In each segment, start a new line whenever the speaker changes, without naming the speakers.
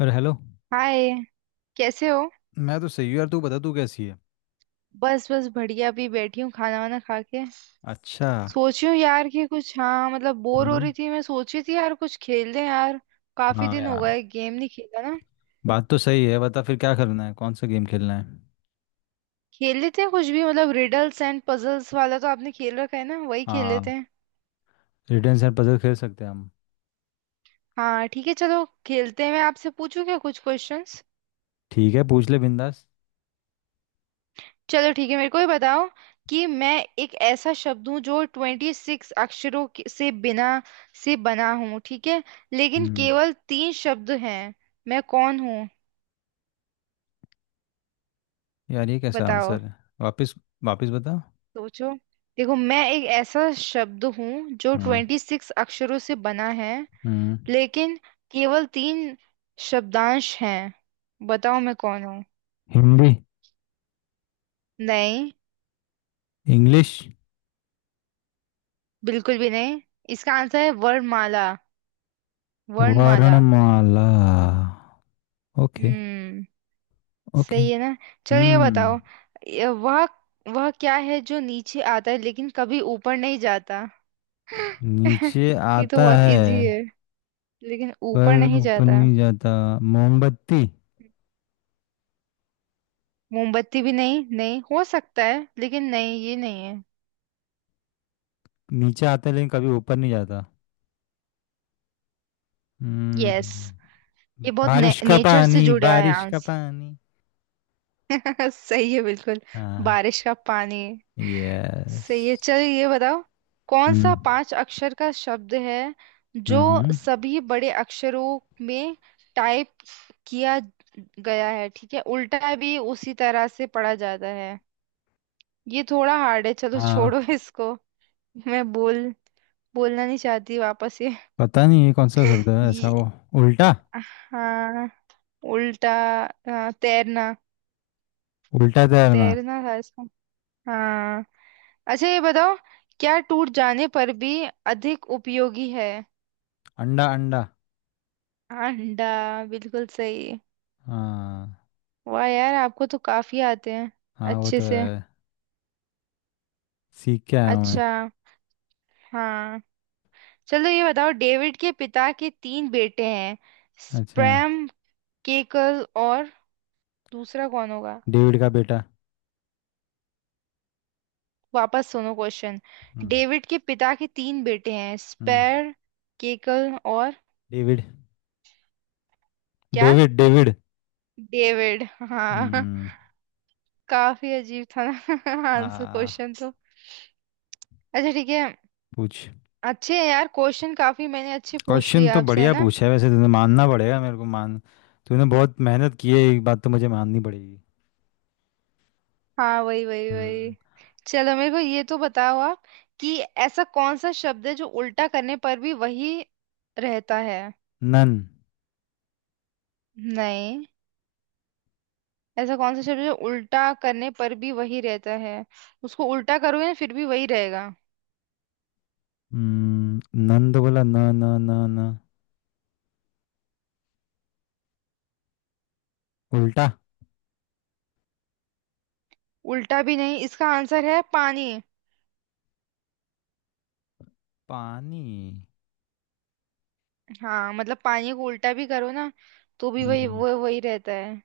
अरे hello.
Hi. कैसे हो?
मैं तो सही हूँ यार। तू बता तू कैसी है।
बस बस बढ़िया, अभी बैठी हूँ खाना वाना खा के।
अच्छा।
सोची हूँ यार कि कुछ, हाँ मतलब बोर हो
हम्म।
रही थी, मैं सोची थी यार कुछ खेल लें यार। काफी
हाँ
दिन हो
यार।
गए गेम नहीं खेला ना।
बात तो सही है। बता फिर क्या करना है। कौन सा गेम खेलना है।
खेल लेते हैं कुछ भी, मतलब रिडल्स एंड पजल्स वाला तो आपने खेल रखा है ना, वही खेल लेते
हाँ।
हैं।
रिडल्स एंड पजल खेल सकते हैं हम।
हाँ ठीक है चलो खेलते हैं, मैं आपसे पूछूं क्या कुछ क्वेश्चंस।
ठीक है पूछ ले बिंदास।
चलो ठीक है, मेरे को ये बताओ कि मैं एक ऐसा शब्द हूँ जो 26 अक्षरों के- से बिना से बना हूँ, ठीक है। लेकिन
हम्म।
केवल तीन शब्द हैं। मैं कौन हूँ?
यार ये कैसा
बताओ।
आंसर है। वापस। वापस बता।
सोचो। देखो मैं एक ऐसा शब्द हूँ जो
हम्म।
ट्वेंटी सिक्स अक्षरों से बना है,
हम्म।
लेकिन केवल तीन शब्दांश हैं। बताओ मैं कौन हूँ?
हिंदी।
नहीं।
इंग्लिश।
बिल्कुल भी नहीं। इसका आंसर है वर्णमाला। वर्णमाला।
वर्णमाला। ओके।
हम्म।
ओके।
सही है ना। चलो ये
हम्म।
बताओ। ये वह क्या है जो नीचे आता है लेकिन कभी ऊपर नहीं जाता?
नीचे
ये तो
आता
बहुत
है
इजी है। लेकिन ऊपर
पर
नहीं
ऊपर
जाता।
नहीं जाता। मोमबत्ती।
मोमबत्ती भी नहीं, नहीं हो सकता है लेकिन, नहीं ये नहीं है।
नीचे आता है लेकिन कभी ऊपर नहीं जाता।
यस।
हम्म।
ये बहुत
बारिश का
नेचर से
पानी।
जुड़ा है
बारिश का
आंसर।
पानी।
सही है बिल्कुल।
हाँ।
बारिश का पानी।
यस।
सही है चल ये बताओ। कौन सा
हम्म।
पांच अक्षर का शब्द है जो
हम्म।
सभी बड़े अक्षरों में टाइप किया गया है, ठीक है उल्टा भी उसी तरह से पढ़ा जाता है। ये थोड़ा हार्ड है चलो छोड़ो
हाँ।
इसको। मैं बोलना नहीं चाहती वापस ये।
पता नहीं ये कौन सा शब्द है ऐसा
ये
वो। उल्टा।
हाँ। उल्टा। हाँ, तैरना।
उल्टा तैरना।
तैरना था इसका। हाँ। अच्छा ये बताओ, क्या टूट जाने पर भी अधिक उपयोगी है?
अंडा अंडा।
अंडा। बिल्कुल सही।
हाँ।
वाह यार आपको तो काफी आते हैं।
हाँ वो
अच्छे
तो
से।
है। सीख के आया हूँ मैं।
अच्छा। हाँ। चलो ये बताओ, डेविड के पिता के तीन बेटे हैं,
अच्छा।
स्प्रैम, केकल और दूसरा कौन होगा?
डेविड का बेटा।
वापस सुनो क्वेश्चन।
हम्म।
डेविड के पिता के तीन बेटे हैं
हम्म।
स्पैर, केकल और।
डेविड
क्या?
डेविड। डेविड।
डेविड। हाँ।
हम्म।
काफी अजीब था ना आंसर
आ।
क्वेश्चन तो। अच्छा ठीक है।
पूछ।
अच्छे हैं यार क्वेश्चन, काफी मैंने अच्छे पूछ
क्वेश्चन
लिए
तो
आपसे, है
बढ़िया
ना?
पूछा है वैसे तूने, मानना पड़ेगा मेरे को। मान तूने बहुत मेहनत की है, एक बात तो मुझे माननी पड़ेगी।
हाँ वही वही
हम्म।
वही। चलो मेरे को ये तो बताओ आप कि ऐसा कौन सा शब्द है जो उल्टा करने पर भी वही रहता है?
नन।
नहीं। ऐसा कौन सा शब्द है जो उल्टा करने पर भी वही रहता है? उसको उल्टा करोगे ना फिर भी वही रहेगा।
हम्म, नन तो बोला न न। न न। उल्टा।
उल्टा भी नहीं, इसका आंसर है पानी।
पानी।
हाँ मतलब पानी को उल्टा भी करो ना तो भी वही,
हम्म।
वो वही रहता है।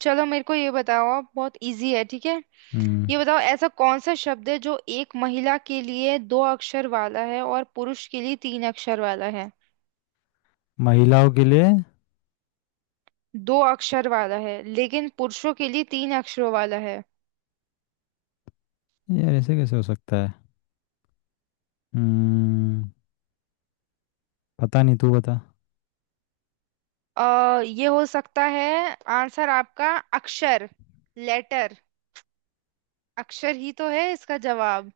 चलो मेरे को ये बताओ आप, बहुत इजी है ठीक है।
हम्म।
ये बताओ ऐसा कौन सा शब्द है जो एक महिला के लिए दो अक्षर वाला है और पुरुष के लिए तीन अक्षर वाला है?
महिलाओं के लिए।
दो अक्षर वाला है लेकिन पुरुषों के लिए तीन अक्षरों वाला है।
यार ऐसे कैसे हो सकता है। हम्म। पता नहीं तू बता।
ये हो सकता है आंसर आपका। अक्षर। लेटर। अक्षर ही तो है इसका जवाब।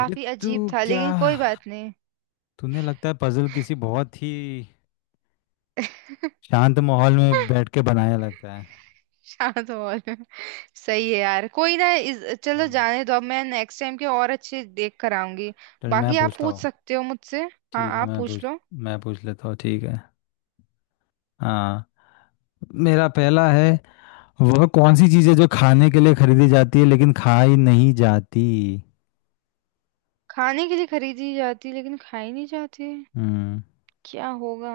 ये तू
अजीब था
क्या
लेकिन कोई बात नहीं।
तूने लगता है पजल किसी बहुत ही शांत माहौल में बैठ के बनाया लगता है।
शांत हॉल। सही है यार कोई ना, इस चलो
हम्म।
जाने दो, अब मैं नेक्स्ट टाइम के और अच्छे देख कर आऊंगी।
चल मैं
बाकी आप
पूछता
पूछ
हूँ।
सकते हो मुझसे। हाँ
ठीक है
आप पूछ लो।
मैं पूछ लेता हूँ। ठीक है। हाँ। मेरा पहला है। वह कौन सी चीज़ है जो खाने के लिए खरीदी जाती है लेकिन खाई नहीं जाती।
खाने के लिए खरीदी जाती लेकिन खाई नहीं जाती।
हम्म।
क्या होगा?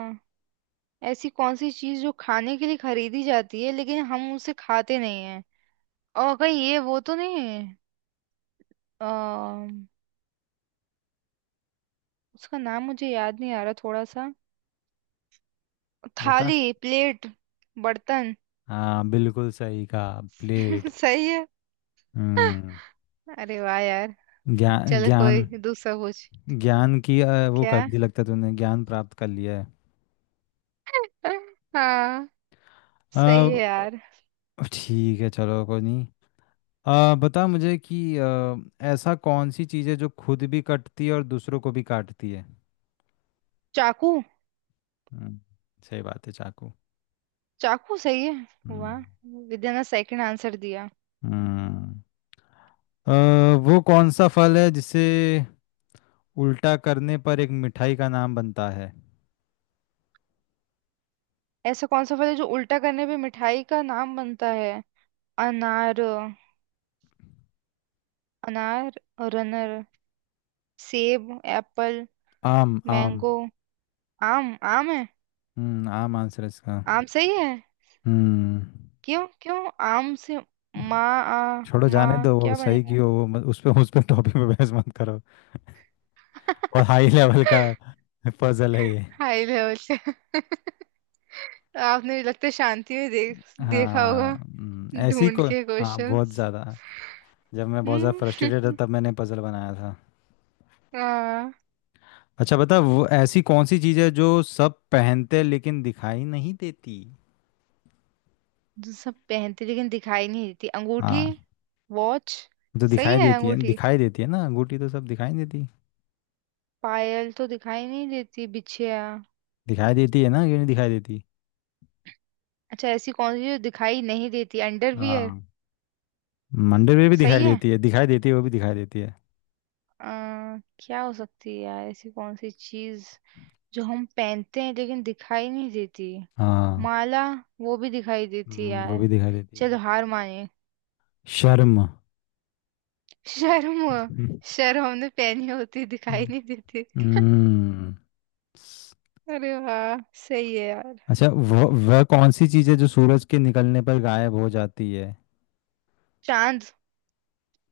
ऐसी कौन सी चीज जो खाने के लिए खरीदी जाती है लेकिन हम उसे खाते नहीं हैं? और कहीं ये वो तो नहीं है? अम, उसका नाम मुझे याद नहीं आ रहा थोड़ा सा।
बता।
थाली, प्लेट, बर्तन।
हाँ बिल्कुल सही कहा। प्लेट।
सही है।
हम्म।
अरे वाह यार।
ज्ञान
चलो
ज्ञान।
कोई दूसरा पूछ।
ज्ञान की वो कर
क्या?
दी लगता है। तूने ज्ञान प्राप्त कर लिया है।
हाँ सही है यार।
अ, ठीक है चलो कोई नहीं। बता मुझे कि ऐसा कौन सी चीज़ है जो खुद भी कटती है और दूसरों को भी काटती है।
चाकू।
हम्म। सही बात है चाकू।
चाकू सही है
हम्म।
वाह। विद्या ने सेकंड आंसर दिया।
हम्म। अ, वो कौन सा फल है जिसे उल्टा करने पर एक मिठाई का नाम बनता है।
ऐसा कौन सा फल है जो उल्टा करने पे मिठाई का नाम बनता है? अनार। अनार। रनर। सेब। एप्पल।
आम आम।
मैंगो। आम आम है।
आम आंसर है इसका।
आम सही है।
हम्म।
क्यों क्यों आम से माँ आ?
छोड़ो जाने
माँ
दो वो
क्या
सही
बनेगा?
क्यों। वो मत, उस पे टॉपिक पे बहस मत करो। बहुत हाई लेवल का पजल है ये।
हाई लेवल से। आपने लगता है शांति में देख देखा
हाँ।
होगा
ऐसी
ढूंढ
को
के
हाँ बहुत
क्वेश्चंस।
ज़्यादा। जब मैं बहुत ज़्यादा फ्रस्ट्रेटेड था
हम्म।
तब मैंने पजल बनाया था।
हाँ।
अच्छा बता। वो ऐसी कौन सी चीज़ है जो सब पहनते हैं लेकिन दिखाई नहीं देती।
जो सब पहनते लेकिन दिखाई नहीं देती? अंगूठी।
हाँ।
वॉच।
तो दिखाई
सही है
देती है।
अंगूठी।
दिखाई देती है ना। अंगूठी तो सब दिखाई नहीं देती।
पायल तो दिखाई नहीं देती। बिछिया।
दिखाई देती है ना, क्यों नहीं दिखाई देती।
अच्छा ऐसी कौन सी जो दिखाई नहीं देती? अंडरवियर।
हाँ। मंदिर में भी दिखाई
सही है।
देती है। दिखाई देती है, वो भी दिखाई देती है।
क्या हो सकती है यार ऐसी कौन सी चीज जो हम पहनते हैं लेकिन दिखाई नहीं देती?
हाँ।
माला। वो भी दिखाई देती है
वो
यार।
भी दिखाई देती है।
चलो हार माने।
शर्म।
शर्म।
हम्म।
शर्म हमने पहनी होती दिखाई
हम्म।
नहीं देती।
हम्म। स-
अरे वाह। सही है यार।
अच्छा। वह कौन सी चीज़ है जो सूरज के निकलने पर गायब हो जाती है।
चांद।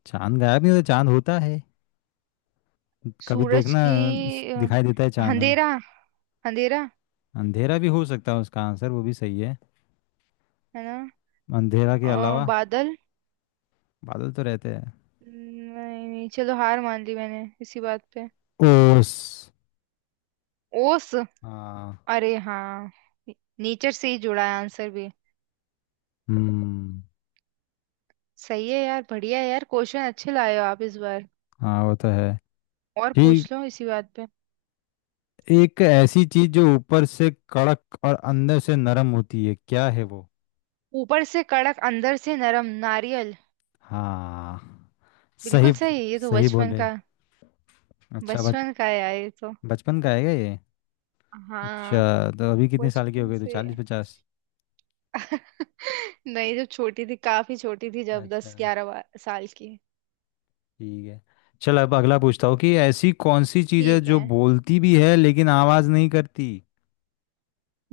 चांद गायब नहीं होता। चांद होता है। कभी
सूरज
देखना।
की। अ,
दिखाई देता है चांद हमें।
अंधेरा। अंधेरा।
अंधेरा भी हो सकता है उसका आंसर, वो भी सही है।
है ना?
अंधेरा के अलावा।
बादल।
बादल तो रहते हैं।
नहीं नहीं, चलो हार मान ली मैंने इसी बात पे।
ओस।
ओस।
हाँ।
अरे हाँ। नेचर से ही जुड़ा है आंसर भी।
हम्म।
सही है यार बढ़िया है यार, क्वेश्चन अच्छे लाए हो आप इस बार।
हाँ वो तो है।
और
ठीक।
पूछ लो इसी बात पे।
एक ऐसी चीज जो ऊपर से कड़क और अंदर से नरम होती है क्या है वो।
ऊपर से कड़क अंदर से नरम, नारियल।
हाँ। सही
बिल्कुल सही, ये तो
सही
बचपन
बोले।
का।
अच्छा बच
बचपन का है यार ये तो।
बचपन का है क्या ये।
हाँ।
अच्छा। तो अभी कितने साल की हो
बचपन
गई, तो
से।
40 50।
नहीं, जब छोटी थी काफी छोटी थी, जब
अच्छा।
10 11 साल की।
ठीक है। चल अब अगला पूछता हूँ कि ऐसी कौन सी चीज है
ठीक
जो
है।
बोलती भी है लेकिन आवाज नहीं करती।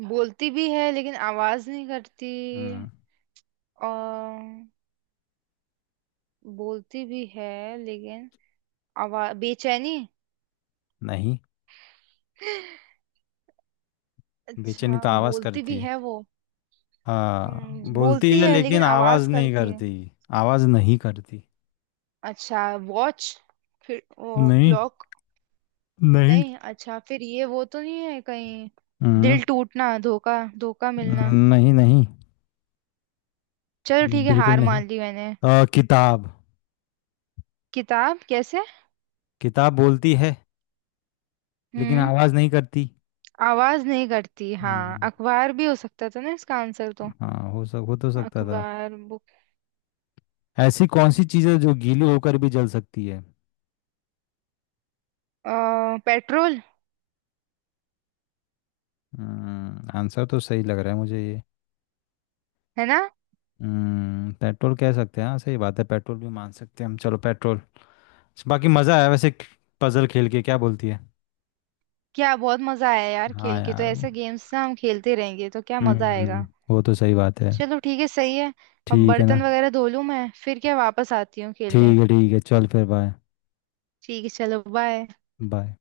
बोलती भी है लेकिन आवाज नहीं करती।
हम्म।
और बोलती भी है लेकिन आवाज बेचैनी।
नहीं। बेचैनी
अच्छा
तो आवाज
बोलती
करती
भी
है।
है वो।
हाँ बोलती
बोलती
है
है लेकिन
लेकिन आवाज
आवाज
नहीं
करती है।
करती। आवाज नहीं करती।
अच्छा वॉच? फिर वो
नहीं
क्लॉक?
नहीं।
नहीं अच्छा, फिर ये वो तो नहीं है कहीं?
हम्म।
दिल टूटना, धोखा धोखा मिलना।
नहीं। नहीं
चलो ठीक है
बिल्कुल
हार
नहीं।
मान ली मैंने।
किताब।
किताब कैसे?
किताब बोलती है लेकिन
हम्म।
आवाज नहीं करती।
आवाज नहीं करती हाँ,
हम्म।
अखबार भी हो सकता था ना इसका आंसर तो।
हाँ हो तो सकता था।
अखबार, बुक।
ऐसी कौन सी चीज़ है जो गीली होकर भी जल सकती है।
पेट्रोल।
आंसर तो सही लग रहा है मुझे ये।
है ना?
पेट्रोल कह सकते हैं। हाँ सही बात है, पेट्रोल भी मान सकते हैं हम चलो पेट्रोल। बाकी मज़ा आया वैसे। पजल खेल के क्या बोलती है।
क्या बहुत मजा आया यार,
हाँ
खेल के तो
यार वो।
ऐसे गेम्स ना हम खेलते रहेंगे तो क्या मजा आएगा।
हम्म। वो तो सही बात है।
चलो ठीक है सही है। अब
ठीक है ना।
बर्तन वगैरह धो लूँ मैं फिर क्या वापस आती हूँ खेलने।
ठीक है चल फिर बाय।
ठीक है चलो बाय।
बाय।